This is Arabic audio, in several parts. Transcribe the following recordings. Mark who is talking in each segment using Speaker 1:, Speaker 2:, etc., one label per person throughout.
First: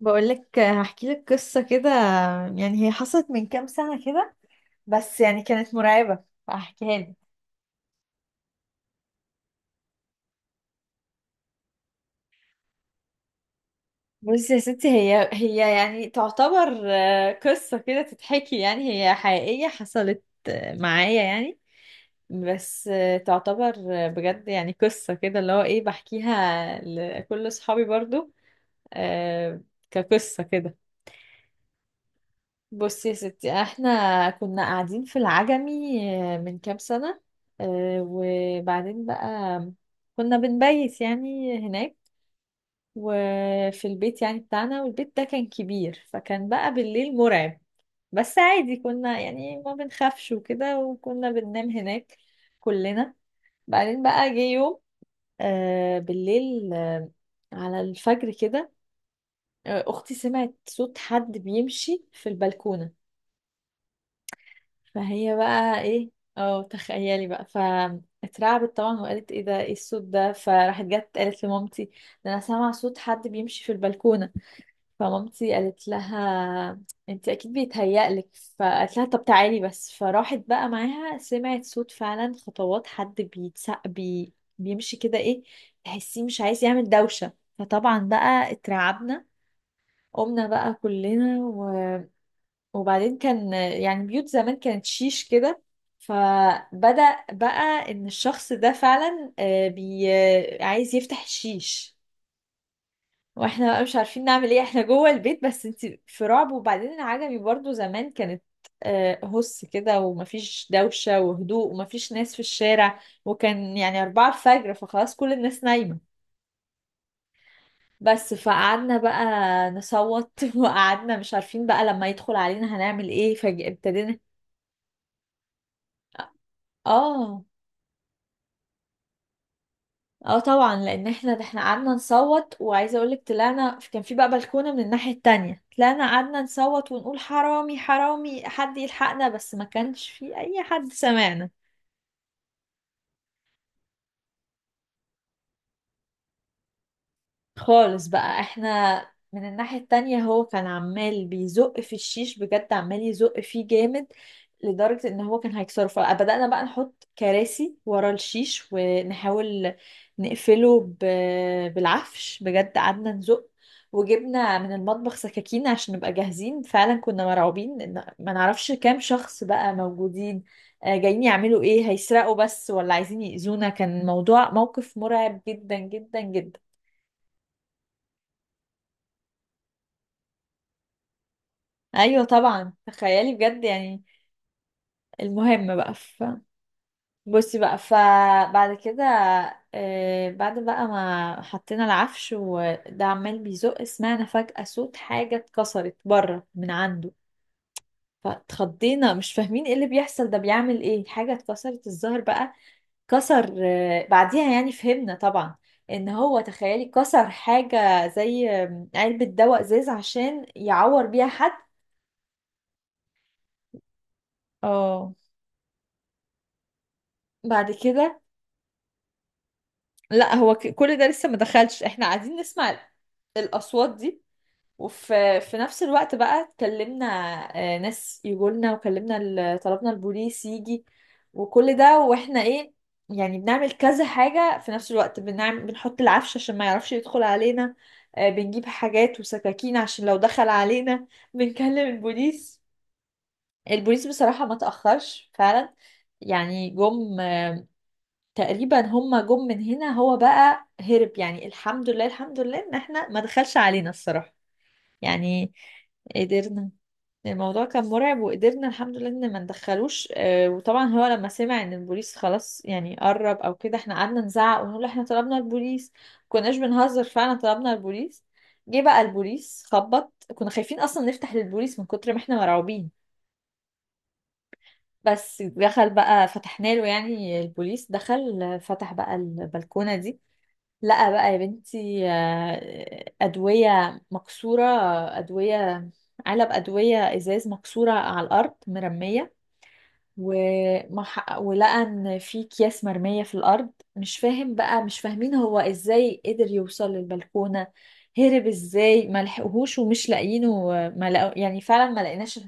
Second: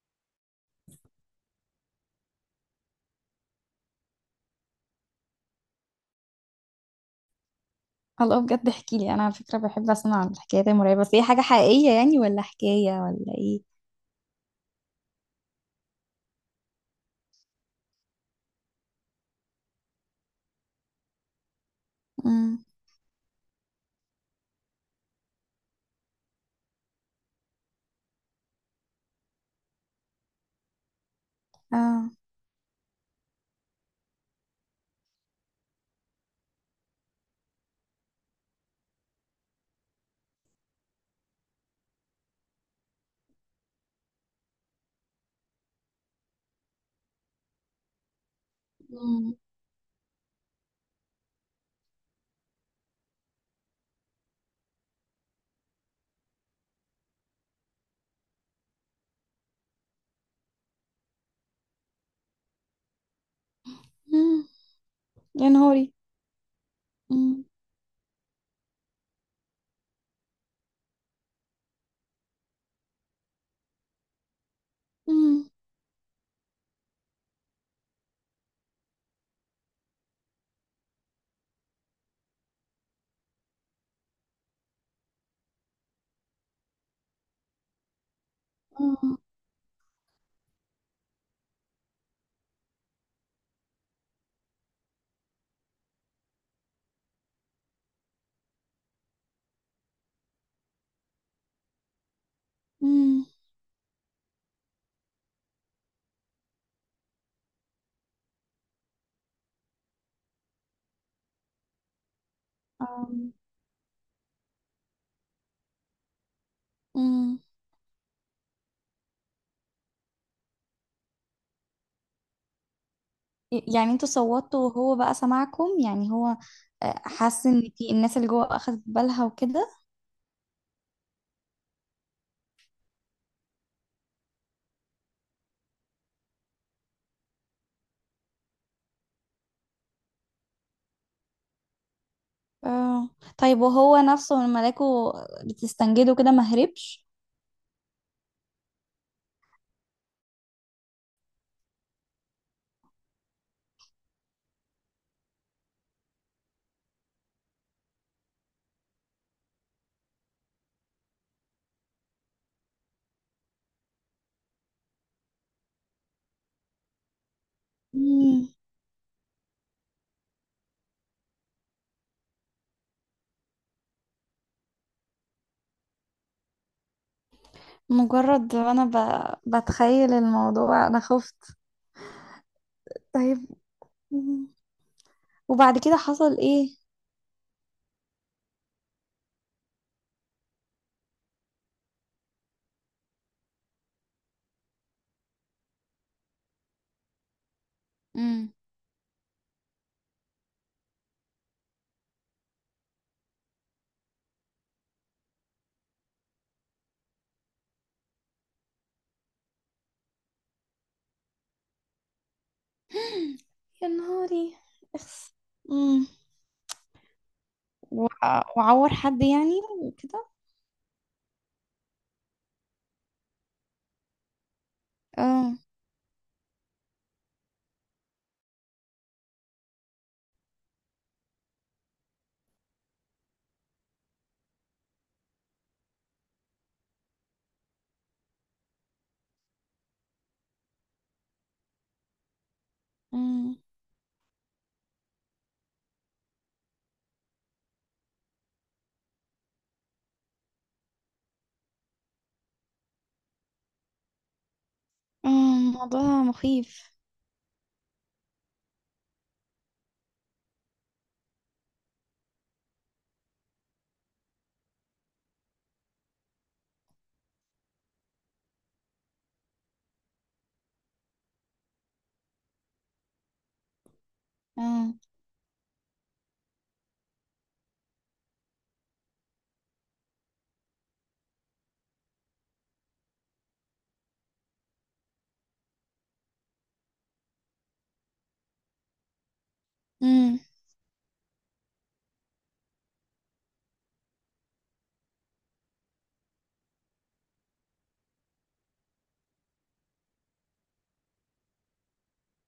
Speaker 1: بقولك، هحكي لك قصة كده. يعني هي حصلت من كام سنة كده، بس يعني كانت مرعبة فهحكيها لك.
Speaker 2: الله، بجد احكي لي، انا على فكره بحب اسمع الحكايات المرعبه، بس هي حاجه حقيقيه يعني ولا حكايه ولا ايه؟
Speaker 1: بصي يا ستي، هي يعني تعتبر قصة كده تتحكي. يعني هي حقيقية حصلت معايا يعني.
Speaker 2: امم.
Speaker 1: بس تعتبر. بجد يعني قصة كده اللي هو ايه، بحكيها لكل صحابي برضو. آه، كقصة كده.
Speaker 2: اه.
Speaker 1: بصي يا ستي، احنا كنا قاعدين في العجمي من كام سنة. وبعدين بقى كنا بنبيت يعني هناك. وفي البيت يعني بتاعنا، والبيت ده كان كبير، فكان بقى بالليل مرعب. بس عادي كنا
Speaker 2: امم.
Speaker 1: يعني ما بنخافش وكده، وكنا بننام هناك كلنا. بعدين بقى جه يوم آه، بالليل آه، على الفجر كده. اختي سمعت صوت حد بيمشي في البلكونة.
Speaker 2: امم.
Speaker 1: فهي
Speaker 2: يا
Speaker 1: بقى
Speaker 2: نهاري!
Speaker 1: ايه؟ اه تخيلي
Speaker 2: امم.
Speaker 1: بقى، فاترعبت طبعا وقالت ايه ده، ايه الصوت ده، فراحت جت قالت لمامتي: ده انا سامعه صوت حد بيمشي في البلكونه.
Speaker 2: امم.
Speaker 1: فمامتي قالت لها: انت اكيد بيتهيألك. فقالت لها: طب تعالي بس. فراحت بقى معاها، سمعت صوت فعلا، خطوات حد بيتسق بي، بيمشي كده ايه، تحسيه مش عايز يعمل دوشه. فطبعا بقى
Speaker 2: امم.
Speaker 1: اترعبنا، قمنا بقى كلنا. وبعدين كان يعني بيوت زمان كانت شيش كده، فبدأ بقى ان الشخص ده فعلا آه، بي آه، عايز يفتح الشيش.
Speaker 2: امم.
Speaker 1: واحنا بقى مش عارفين نعمل ايه، احنا جوه البيت بس انت في رعب. وبعدين العجمي برضو زمان كانت هس كده، ومفيش دوشة وهدوء، ومفيش ناس في الشارع،
Speaker 2: آم.
Speaker 1: وكان يعني أربعة الفجر، فخلاص كل الناس نايمة.
Speaker 2: أمم.
Speaker 1: بس فقعدنا بقى نصوت وقعدنا مش عارفين بقى لما يدخل علينا هنعمل ايه،
Speaker 2: يعني انتوا
Speaker 1: فابتدينا.
Speaker 2: صوتوا وهو بقى سمعكم؟ يعني هو
Speaker 1: اه،
Speaker 2: حس ان في الناس اللي جوه اخذت بالها وكده.
Speaker 1: اه، طبعا، لان احنا ده احنا قعدنا نصوت. وعايزه اقولك، طلعنا، كان في بقى بلكونه من الناحيه التانية، طلعنا قعدنا نصوت ونقول حرامي حرامي، حد يلحقنا، بس ما كانش في اي حد سمعنا.
Speaker 2: اه. طيب، وهو نفسه لما لقوا بتستنجده كده ما هربش؟
Speaker 1: خالص بقى. احنا من الناحية التانية، هو كان عمال بيزق في الشيش بجد، عمال يزق فيه جامد، لدرجة ان هو كان هيكسره. فبدأنا بقى نحط كراسي ورا الشيش ونحاول نقفله بالعفش. بجد قعدنا نزق، وجبنا من المطبخ سكاكين عشان نبقى جاهزين. فعلا كنا مرعوبين ان ما
Speaker 2: مم.
Speaker 1: نعرفش كام شخص بقى موجودين، جايين يعملوا ايه، هيسرقوا بس ولا عايزين يأذونا. كان موقف مرعب جدا جدا جدا.
Speaker 2: مجرد انا بتخيل الموضوع انا خفت.
Speaker 1: ايوه طبعا تخيلي
Speaker 2: طيب،
Speaker 1: بجد يعني. المهم
Speaker 2: وبعد
Speaker 1: بقى
Speaker 2: كده حصل ايه؟
Speaker 1: بصي بقى، فبعد كده بعد بقى ما حطينا العفش وده عمال بيزق، سمعنا فجأة صوت حاجة اتكسرت بره من عنده.
Speaker 2: امم.
Speaker 1: فاتخضينا، مش فاهمين ايه اللي بيحصل، ده بيعمل ايه، حاجة اتكسرت. الظهر بقى كسر بعديها يعني فهمنا طبعا ان هو تخيلي كسر حاجة زي علبة دواء ازاز عشان يعور بيها حد.
Speaker 2: يا نهاري!
Speaker 1: اه،
Speaker 2: اخس. امم.
Speaker 1: بعد كده.
Speaker 2: وعور حد يعني وكده؟
Speaker 1: لا، هو كل ده لسه ما دخلش، احنا قاعدين نسمع الاصوات دي. وفي
Speaker 2: اه.
Speaker 1: في نفس الوقت بقى اتكلمنا ناس يقولنا، وكلمنا طلبنا البوليس يجي. وكل ده واحنا ايه، يعني بنعمل كذا حاجة في نفس الوقت: بنحط العفش عشان ما يعرفش يدخل علينا، بنجيب حاجات وسكاكين عشان لو دخل علينا، بنكلم البوليس.
Speaker 2: امم.
Speaker 1: البوليس بصراحة ما تأخرش فعلا. يعني جم. تقريبا هما جم من هنا، هو بقى هرب. يعني الحمد لله، الحمد لله ان احنا ما دخلش علينا الصراحة
Speaker 2: اه.
Speaker 1: يعني.
Speaker 2: موضوع
Speaker 1: قدرنا.
Speaker 2: مخيف.
Speaker 1: الموضوع كان مرعب، وقدرنا الحمد لله ان ما ندخلوش وطبعا هو لما سمع ان البوليس خلاص يعني قرب او كده، احنا قعدنا نزعق ونقول احنا طلبنا البوليس، كناش بنهزر، فعلا طلبنا البوليس. جه بقى البوليس، خبط، كنا خايفين اصلا نفتح للبوليس من كتر ما احنا مرعوبين.
Speaker 2: اه.
Speaker 1: بس دخل بقى، فتحنا له. يعني البوليس دخل، فتح بقى البلكونة دي. لا بقى يا بنتي، أدوية مكسورة. أدوية، علب أدوية إزاز مكسورة على الأرض مرمية.
Speaker 2: امم.
Speaker 1: ولقى إن في أكياس مرمية في الأرض. مش فاهمين هو إزاي قدر يوصل للبلكونة، هرب إزاي، ما لحقوهوش ومش لاقيينه. ما لقو... يعني فعلا ما لقيناش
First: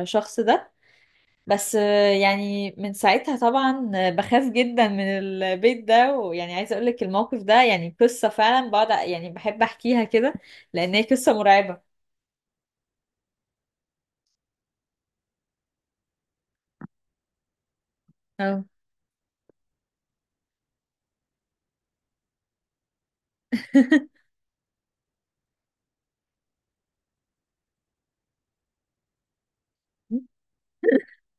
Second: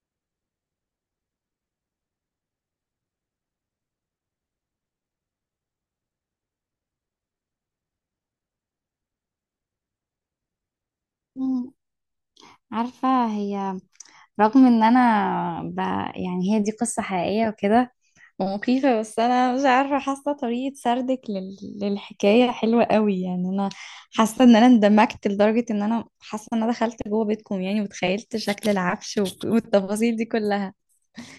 Speaker 1: الشخص ده. بس يعني من ساعتها طبعا بخاف جدا من البيت ده. ويعني عايزه اقول لك، الموقف ده يعني قصه فعلا بقعد يعني بحب احكيها كده، لان هي قصه
Speaker 2: امم.
Speaker 1: مرعبه.
Speaker 2: عارفة هي، رغم ان انا ب... يعني هي دي قصة حقيقية وكده
Speaker 1: اه.
Speaker 2: مخيفة، بس أنا مش عارفة، حاسة طريقة سردك للحكاية حلوة قوي، يعني أنا حاسة إن أنا اندمجت لدرجة إن أنا حاسة إن أنا دخلت جوه بيتكم يعني، وتخيلت شكل العفش والتفاصيل دي كلها.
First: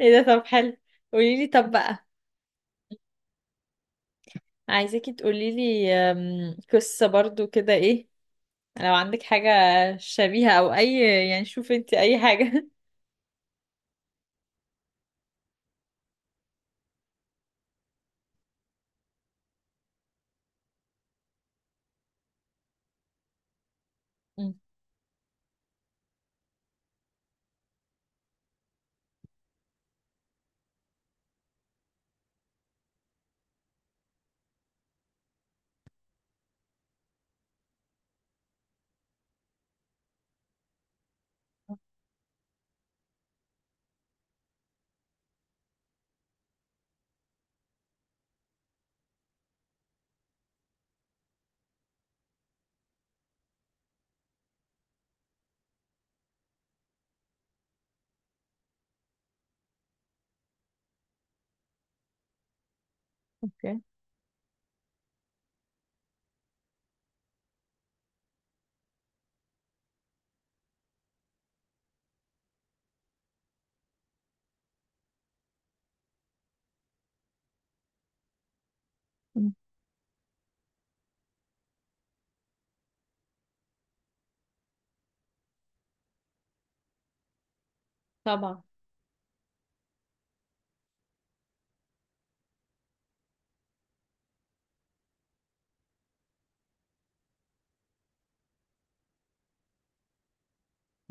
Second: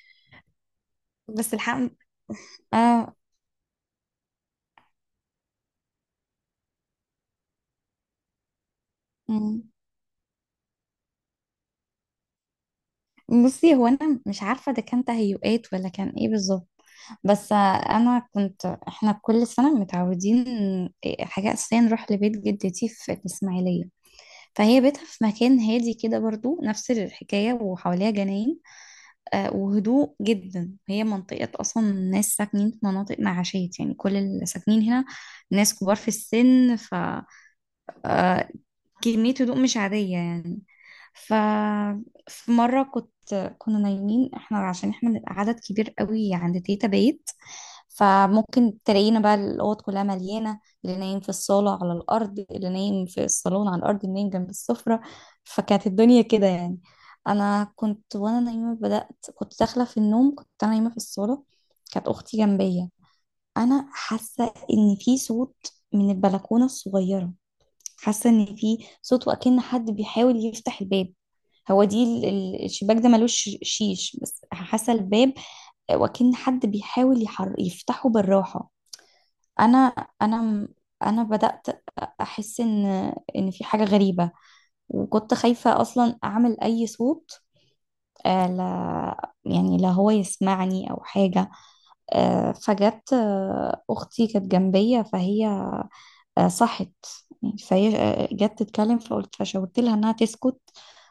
Speaker 1: ايه ده، طب حلو. قولي لي
Speaker 2: بس
Speaker 1: طب
Speaker 2: الحق.
Speaker 1: بقى.
Speaker 2: آه.
Speaker 1: عايزاكي تقولي لي قصه برضو كده، ايه لو عندك حاجه
Speaker 2: مم.
Speaker 1: شبيهه او اي، يعني شوفي انت اي حاجه.
Speaker 2: بصي، هو أنا مش عارفة ده كان تهيؤات ولا كان إيه بالظبط. بس أنا كنت، إحنا كل سنة متعودين حاجة أساسية نروح لبيت جدتي في الإسماعيلية.
Speaker 1: مم،
Speaker 2: فهي بيتها في مكان هادي كده، برضو نفس الحكاية، وحواليها جناين وهدوء جدا، هي منطقة أصلا ناس ساكنين في مناطق معاشية، يعني كل اللي ساكنين هنا ناس كبار في السن، ف آه، كمية هدوء مش عادية يعني، ف. في مرة كنا نايمين احنا، عشان احنا بنبقى عدد كبير قوي عند تيتا بيت، فممكن تلاقينا بقى الأوض كلها مليانة، اللي نايم في الصالة على الأرض، اللي نايم في الصالون على الأرض، اللي نايم جنب السفرة، فكانت الدنيا كده يعني. أنا كنت وأنا نايمة بدأت، كنت داخلة في النوم، كنت أنا نايمة في الصالة، كانت أختي جنبية.
Speaker 1: اوكي.
Speaker 2: أنا حاسة إن في صوت من البلكونة الصغيرة، حاسة ان في صوت وأكن حد بيحاول يفتح الباب، هو دي الشباك ده ملوش شيش، بس حاسة الباب، وأكن حد بيحاول يفتحه بالراحة.
Speaker 1: مم.
Speaker 2: انا انا م- انا بدأت احس ان في حاجة غريبة، وكنت خايفة اصلا اعمل اي صوت
Speaker 1: طبعا.
Speaker 2: لا يعني لا هو يسمعني او حاجة. فجت اختي كانت جنبية، فهي صحت يعني، فهي جت تتكلم، فشاورت لها انها تسكت،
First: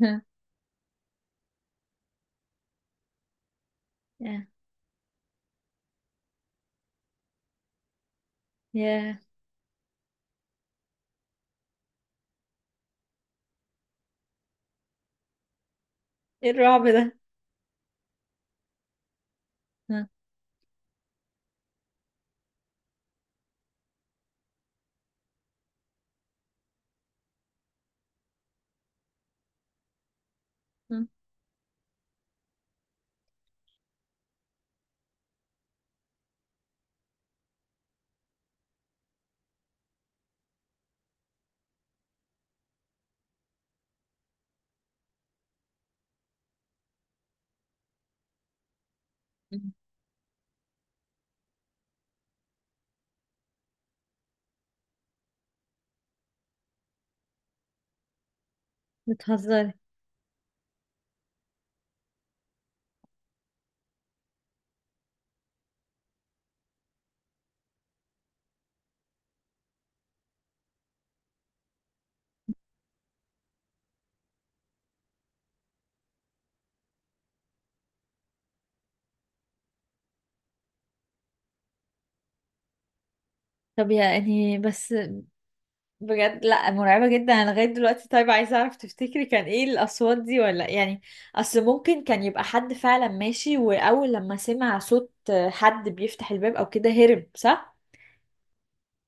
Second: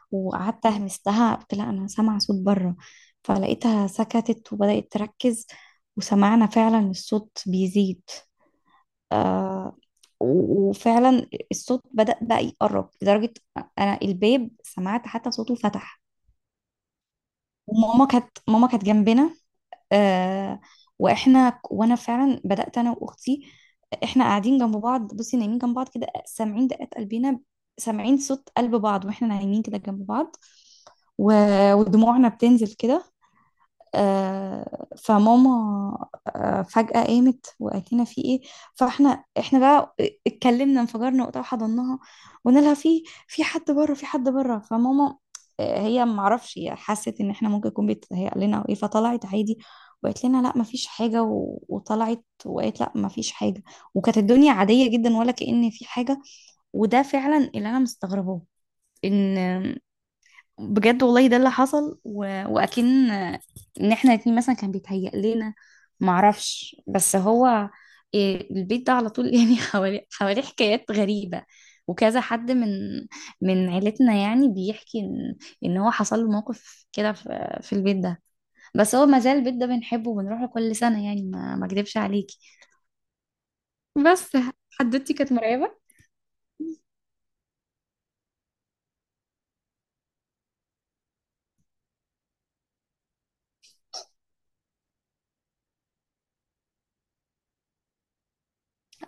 Speaker 1: ها.
Speaker 2: وقعدت اهمستها، قلت لها انا سامعه صوت بره، فلقيتها
Speaker 1: يا،
Speaker 2: سكتت وبدات تركز، وسمعنا فعلا الصوت بيزيد.
Speaker 1: يا،
Speaker 2: آه وفعلا الصوت بدأ بقى يقرب لدرجة أنا الباب سمعت حتى صوته فتح.
Speaker 1: ايه الرعب ده.
Speaker 2: وماما كانت جنبنا.
Speaker 1: مم،
Speaker 2: آه وانا فعلا بدات انا واختي، احنا قاعدين جنب بعض، بصي نايمين جنب بعض كده، سامعين دقات قلبنا، سامعين صوت قلب بعض واحنا نايمين كده جنب بعض
Speaker 1: مم،
Speaker 2: و... ودموعنا بتنزل كده فماما فجأة قامت وقالت لنا في ايه؟ احنا بقى اتكلمنا، انفجرنا وقتها وحضناها، وقلنا لها في حد بره، في حد بره، فماما هي ما اعرفش، هي حست ان احنا ممكن يكون بيتهيأ لنا او ايه، فطلعت عادي،
Speaker 1: مم.
Speaker 2: وقالت لنا لا ما فيش حاجة، وطلعت وقالت لا ما فيش حاجة، وكانت الدنيا عادية جدا، ولا كأن في حاجة. وده فعلا اللي انا مستغرباه،
Speaker 1: بتهزري؟
Speaker 2: ان، بجد والله ده اللي حصل واكن ان احنا الاتنين مثلا كان بيتهيأ لنا، معرفش، بس هو البيت ده على طول يعني حواليه حكايات غريبة. وكذا حد من عيلتنا يعني بيحكي ان هو حصل له موقف كده في البيت ده، بس هو مازال البيت ده بنحبه وبنروح له كل سنة، يعني ما اكدبش عليكي.
Speaker 1: طب
Speaker 2: بس
Speaker 1: يعني بس،
Speaker 2: حدوتي كانت مرعبة.
Speaker 1: بجد لا، مرعبة جدا، انا لغاية دلوقتي. طيب عايزة اعرف، تفتكري كان ايه الاصوات دي، ولا يعني اصل ممكن كان يبقى حد فعلا ماشي، واول لما سمع صوت حد بيفتح الباب او كده هرب، صح؟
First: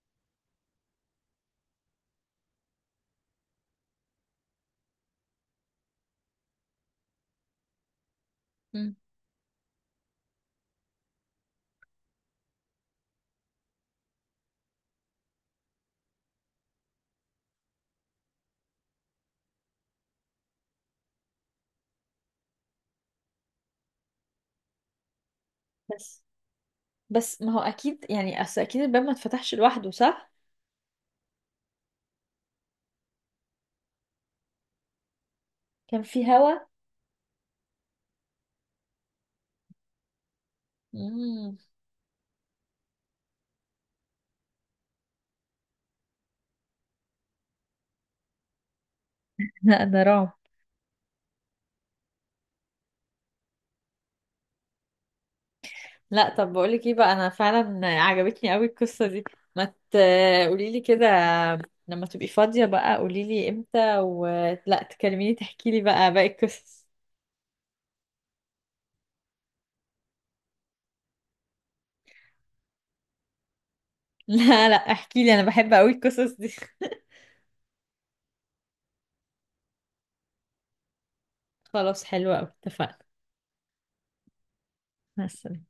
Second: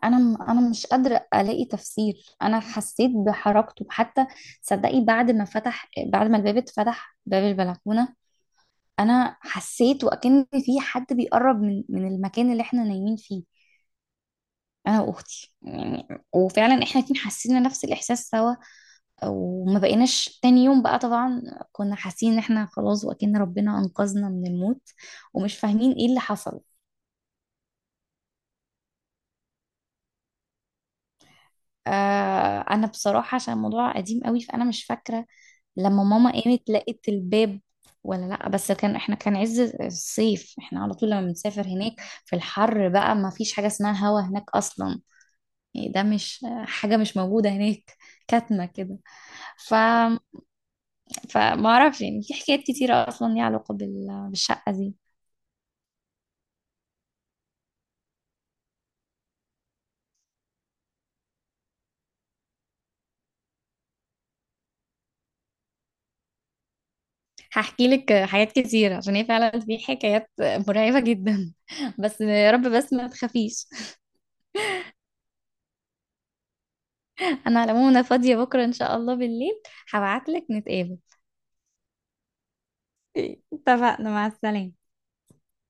Speaker 2: انا مش قادره الاقي تفسير، انا حسيت بحركته حتى، صدقي بعد ما الباب اتفتح باب البلكونه،
Speaker 1: مم.
Speaker 2: انا حسيت وكأن في حد بيقرب من المكان اللي احنا نايمين فيه، انا واختي يعني، وفعلا احنا الاتنين حسينا نفس الاحساس سوا، وما بقيناش تاني يوم بقى طبعا، كنا حاسين ان احنا خلاص وكأن ربنا انقذنا من الموت، ومش فاهمين ايه اللي
Speaker 1: بس
Speaker 2: حصل.
Speaker 1: بس ما هو اكيد يعني، اصل اكيد الباب ما اتفتحش لوحده، صح؟
Speaker 2: انا بصراحه عشان الموضوع قديم قوي فانا مش فاكره
Speaker 1: كان
Speaker 2: لما
Speaker 1: في
Speaker 2: ماما
Speaker 1: هوا.
Speaker 2: قامت لقيت الباب، ولا لا، بس كان، احنا كان عز الصيف، احنا على طول لما
Speaker 1: امم.
Speaker 2: بنسافر هناك في الحر بقى ما فيش حاجة اسمها هوا هناك اصلا، يعني ده مش حاجة، مش موجودة هناك، كاتمة كده. ف
Speaker 1: لا، ده رعب.
Speaker 2: فما اعرفش، يعني في حكايات كتيرة اصلا ليها علاقة بالشقة دي.
Speaker 1: لا، طب بقولك ايه بقى، انا فعلا عجبتني قوي القصة دي. ما تقوليلي كده، لما تبقي فاضية بقى قوليلي امتى، ولا تكلميني تحكيلي بقى باقي القصص.
Speaker 2: هحكي لك حاجات كتيرة، عشان هي فعلا في حكايات مرعبة جدا بس يا رب بس ما تخافيش
Speaker 1: لا لا، احكيلي، انا بحب قوي القصص دي.
Speaker 2: انا على العموم، انا فاضية بكرة ان شاء الله بالليل، هبعت لك نتقابل.
Speaker 1: خلاص، حلوة قوي، اتفقنا.
Speaker 2: اتفقنا، مع السلامة.
Speaker 1: مع السلامة.